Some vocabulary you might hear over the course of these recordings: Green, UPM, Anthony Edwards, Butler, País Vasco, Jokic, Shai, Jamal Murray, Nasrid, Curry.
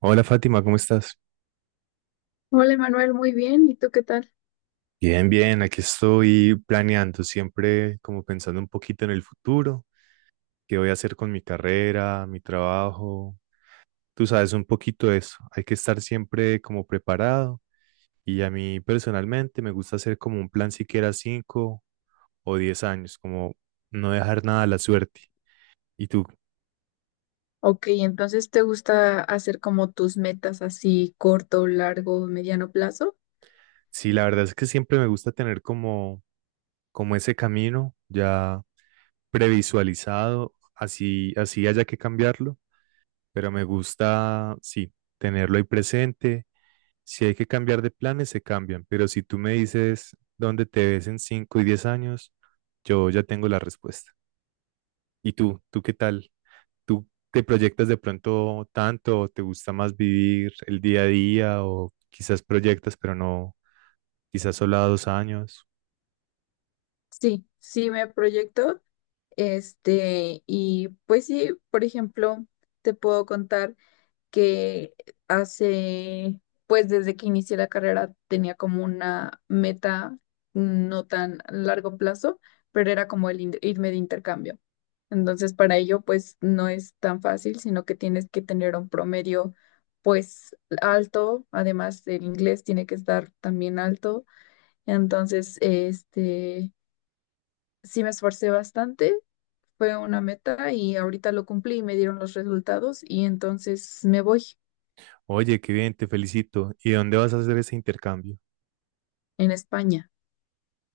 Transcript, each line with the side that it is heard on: right: Hola Fátima, ¿cómo estás?
left: Hola, Manuel, muy bien. ¿Y tú qué tal?
right: Bien, bien, aquí estoy planeando, siempre como pensando un poquito en el futuro, qué voy a hacer con mi carrera, mi trabajo. Tú sabes un poquito de eso, hay que estar siempre como preparado y a mí personalmente me gusta hacer como un plan siquiera 5 o 10 años, como no dejar nada a la suerte. Y tú,
left: Ok, entonces ¿te gusta hacer como tus metas así corto, largo, mediano plazo?
right: sí, la verdad es que siempre me gusta tener como ese camino ya previsualizado, así, así haya que cambiarlo pero me gusta, sí, tenerlo ahí presente. Si hay que cambiar de planes, se cambian, pero si tú me dices dónde te ves en 5 y 10 años, yo ya tengo la respuesta. ¿Y tú? ¿Tú qué tal? ¿Tú te proyectas de pronto tanto o te gusta más vivir el día a día o quizás proyectas, pero no, quizás solo a 2 años?
left: Sí, sí me proyecto. Y pues sí, por ejemplo, te puedo contar que hace, pues desde que inicié la carrera tenía como una meta no tan largo plazo, pero era como irme de intercambio. Entonces, para ello, pues no es tan fácil, sino que tienes que tener un promedio, pues alto, además el inglés tiene que estar también alto. Entonces, sí me esforcé bastante, fue una meta y ahorita lo cumplí y me dieron los resultados y entonces me voy
right: Oye, qué bien, te felicito. ¿Y dónde vas a hacer ese intercambio?
left: en España.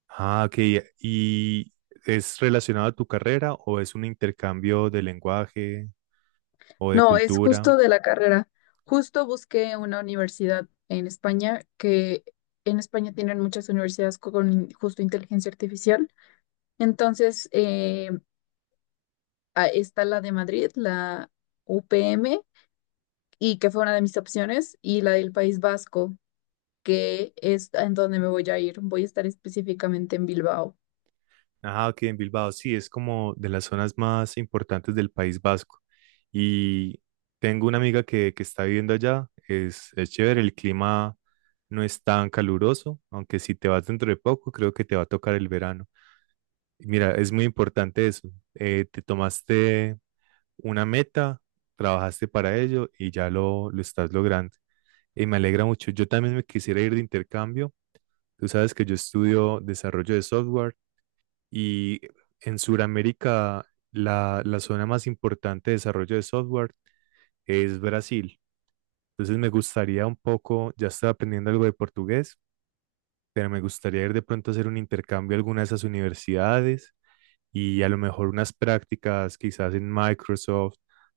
right: Ah, ok. ¿Y es relacionado a tu carrera o es un intercambio de lenguaje o de
left: No, es
right: cultura?
left: justo de la carrera. Justo busqué una universidad en España, que en España tienen muchas universidades justo inteligencia artificial. Entonces, está la de Madrid, la UPM, y que fue una de mis opciones, y la del País Vasco, que es en donde me voy a ir. Voy a estar específicamente en Bilbao.
right: Ah, ok, en Bilbao, sí, es como de las zonas más importantes del País Vasco. Y tengo una amiga que está viviendo allá, es chévere, el clima no es tan caluroso, aunque si te vas dentro de poco, creo que te va a tocar el verano. Mira, es muy importante eso. Te tomaste una meta, trabajaste para ello y ya lo estás logrando. Y me alegra mucho. Yo también me quisiera ir de intercambio. Tú sabes que yo estudio desarrollo de software y en Sudamérica, la zona más importante de desarrollo de software es Brasil. Entonces me gustaría un poco, ya estoy aprendiendo algo de portugués, pero me gustaría ir de pronto a hacer un intercambio a alguna de esas universidades y a lo mejor unas prácticas quizás en Microsoft,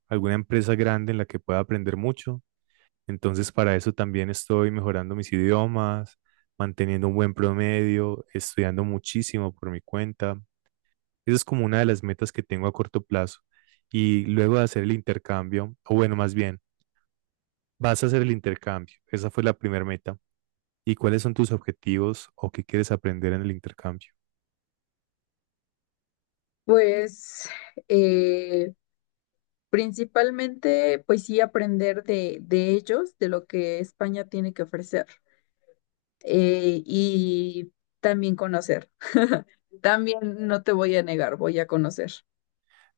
right: alguna empresa grande en la que pueda aprender mucho. Entonces para eso también estoy mejorando mis idiomas, manteniendo un buen promedio, estudiando muchísimo por mi cuenta. Esa es como una de las metas que tengo a corto plazo. Y luego de hacer el intercambio, o bueno, más bien, vas a hacer el intercambio. Esa fue la primera meta. ¿Y cuáles son tus objetivos o qué quieres aprender en el intercambio?
left: Pues eh, principalmente, pues sí, aprender de ellos, de lo que España tiene que ofrecer. Y también conocer. También no te voy a negar, voy a conocer.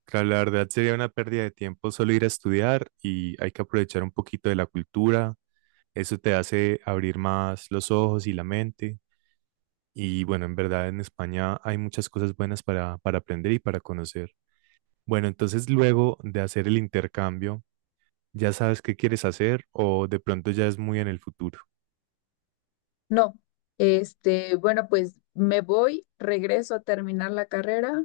right: Claro, la verdad sería una pérdida de tiempo solo ir a estudiar y hay que aprovechar un poquito de la cultura. Eso te hace abrir más los ojos y la mente. Y bueno, en verdad en España hay muchas cosas buenas para aprender y para conocer. Bueno, entonces luego de hacer el intercambio, ¿ya sabes qué quieres hacer o de pronto ya es muy en el futuro?
left: No, bueno, pues me voy, regreso a terminar la carrera,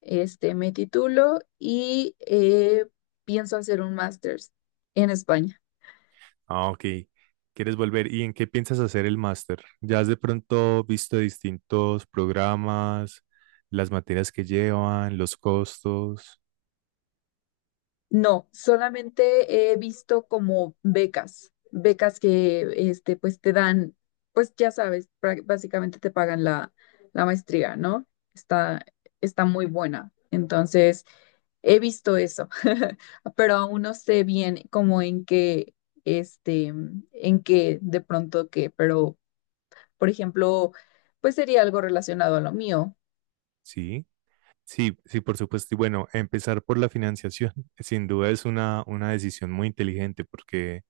left: me titulo y pienso hacer un máster en España.
right: Ah, ok. ¿Quieres volver? ¿Y en qué piensas hacer el máster? ¿Ya has de pronto visto distintos programas, las materias que llevan, los costos?
left: No, solamente he visto como becas, becas que pues te dan, pues ya sabes, básicamente te pagan la maestría, ¿no? Está, está muy buena. Entonces, he visto eso, pero aún no sé bien como en qué, este, en qué de pronto qué, pero, por ejemplo, pues sería algo relacionado a lo mío.
right: Sí, sí, sí, por supuesto. Y bueno, empezar por la financiación sin duda es una decisión muy inteligente porque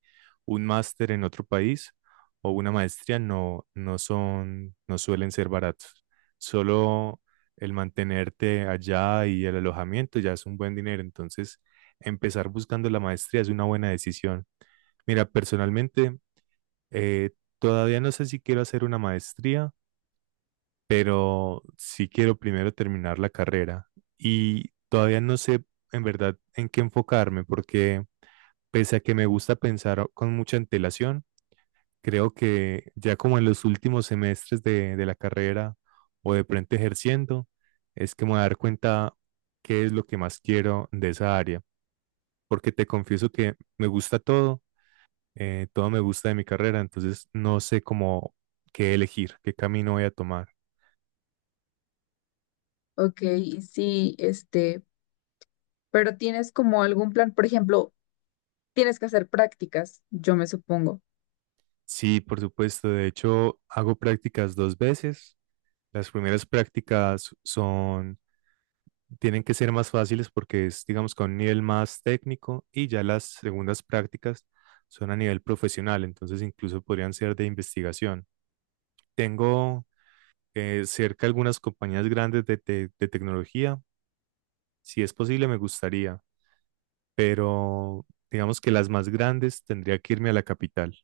right: un máster en otro país o una maestría no, no son, no suelen ser baratos. Solo el mantenerte allá y el alojamiento ya es un buen dinero. Entonces, empezar buscando la maestría es una buena decisión. Mira, personalmente, eh, todavía no sé si quiero hacer una maestría, pero sí quiero primero terminar la carrera. Y todavía no sé en verdad en qué enfocarme, porque pese a que me gusta pensar con mucha antelación, creo que ya como en los últimos semestres de la carrera o de pronto ejerciendo, es que me voy a dar cuenta qué es lo que más quiero de esa área, porque te confieso que me gusta todo, todo me gusta de mi carrera, entonces no sé cómo qué elegir, qué camino voy a tomar.
left: Ok, sí, pero tienes como algún plan, por ejemplo, tienes que hacer prácticas, yo me supongo.
right: Sí, por supuesto, de hecho hago prácticas dos veces. Las primeras prácticas son tienen que ser más fáciles porque es, digamos, con un nivel más técnico y ya las segundas prácticas son a nivel profesional, entonces incluso podrían ser de investigación. Tengo cerca algunas compañías grandes de tecnología, si es posible me gustaría, pero digamos que las más grandes tendría que irme a la capital.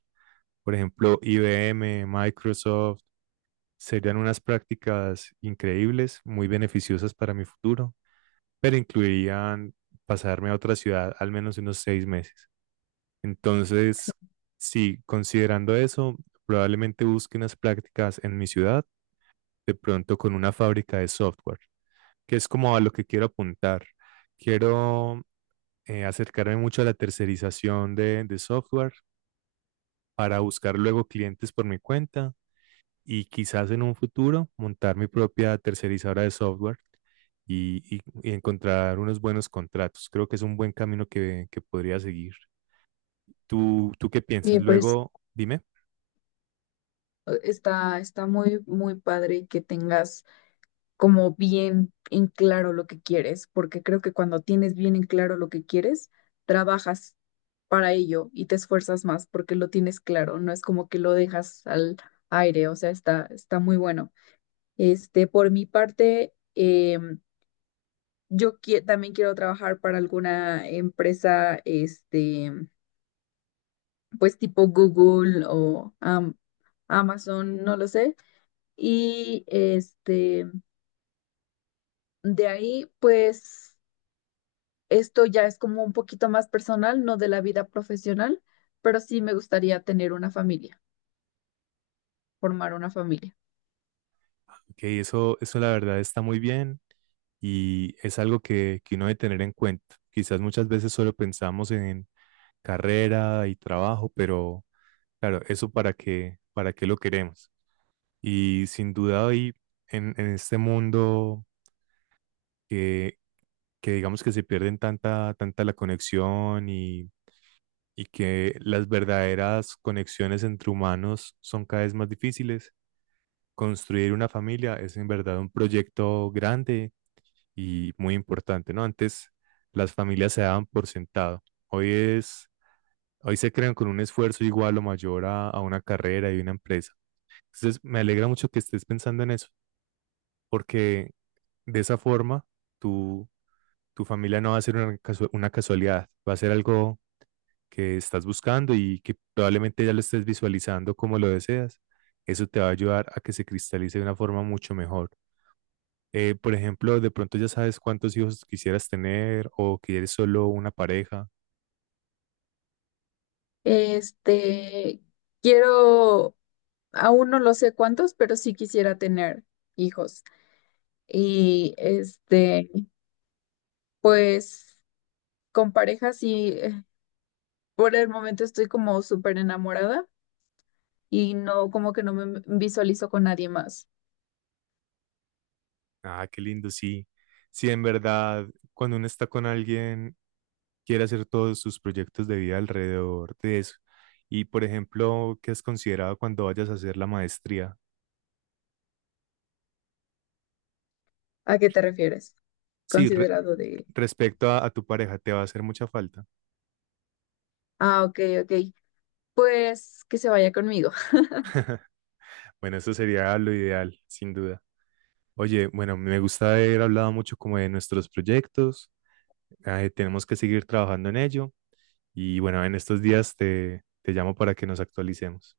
right: Por ejemplo, IBM, Microsoft, serían unas prácticas increíbles, muy beneficiosas para mi futuro pero incluirían pasarme a otra ciudad al menos unos 6 meses. Entonces,
left: Sí.
right: sí, considerando eso, probablemente busque unas prácticas en mi ciudad, de pronto con una fábrica de software, que es como a lo que quiero apuntar. Quiero acercarme mucho a la tercerización de software para buscar luego clientes por mi cuenta y quizás en un futuro montar mi propia tercerizadora de software y encontrar unos buenos contratos. Creo que es un buen camino que podría seguir. Tú qué piensas?
left: Oye,
right: Luego, dime.
left: está, está muy, muy padre que tengas como bien en claro lo que quieres, porque creo que cuando tienes bien en claro lo que quieres, trabajas para ello y te esfuerzas más porque lo tienes claro, no es como que lo dejas al aire, o sea, está muy bueno. Por mi parte, también quiero trabajar para alguna empresa, pues tipo Google o Amazon, no lo sé. Y de ahí, pues esto ya es como un poquito más personal, no de la vida profesional, pero sí me gustaría tener una familia, formar una familia.
right: Ok, eso la verdad está muy bien y es algo que uno debe tener en cuenta. Quizás muchas veces solo pensamos en carrera y trabajo, pero claro, eso para qué lo queremos. Y sin duda hoy en este mundo que, que digamos que se pierden tanta la conexión y que las verdaderas conexiones entre humanos son cada vez más difíciles. Construir una familia es en verdad un proyecto grande y muy importante, ¿no? Antes las familias se daban por sentado. Hoy es, Hoy se crean con un esfuerzo igual o mayor a una carrera y una empresa. Entonces, me alegra mucho que estés pensando en eso, porque de esa forma tu, tu familia no va a ser una casualidad, va a ser algo que estás buscando y que probablemente ya lo estés visualizando como lo deseas, eso te va a ayudar a que se cristalice de una forma mucho mejor. Por ejemplo, de pronto ya sabes cuántos hijos quisieras tener o que eres solo una pareja.
left: Este, quiero, aún no lo sé cuántos, pero sí quisiera tener hijos. Y pues con pareja sí, por el momento estoy como súper enamorada y no, como que no me visualizo con nadie más.
right: Ah, qué lindo, sí. Sí, en verdad, cuando uno está con alguien, quiere hacer todos sus proyectos de vida alrededor de eso. Y, por ejemplo, ¿qué has considerado cuando vayas a hacer la maestría?
left: ¿A qué te refieres?
right: Sí,
left: Considerado de...
right: respecto a tu pareja, te va a hacer mucha falta.
left: Ah, ok, ok. Pues que se vaya conmigo.
right: Bueno, eso sería lo ideal, sin duda. Oye, bueno, me gusta haber hablado mucho como de nuestros proyectos. Tenemos que seguir trabajando en ello. Y bueno, en estos días te llamo para que nos actualicemos.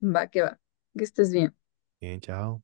left: Va. Que estés bien.
right: Bien, chao.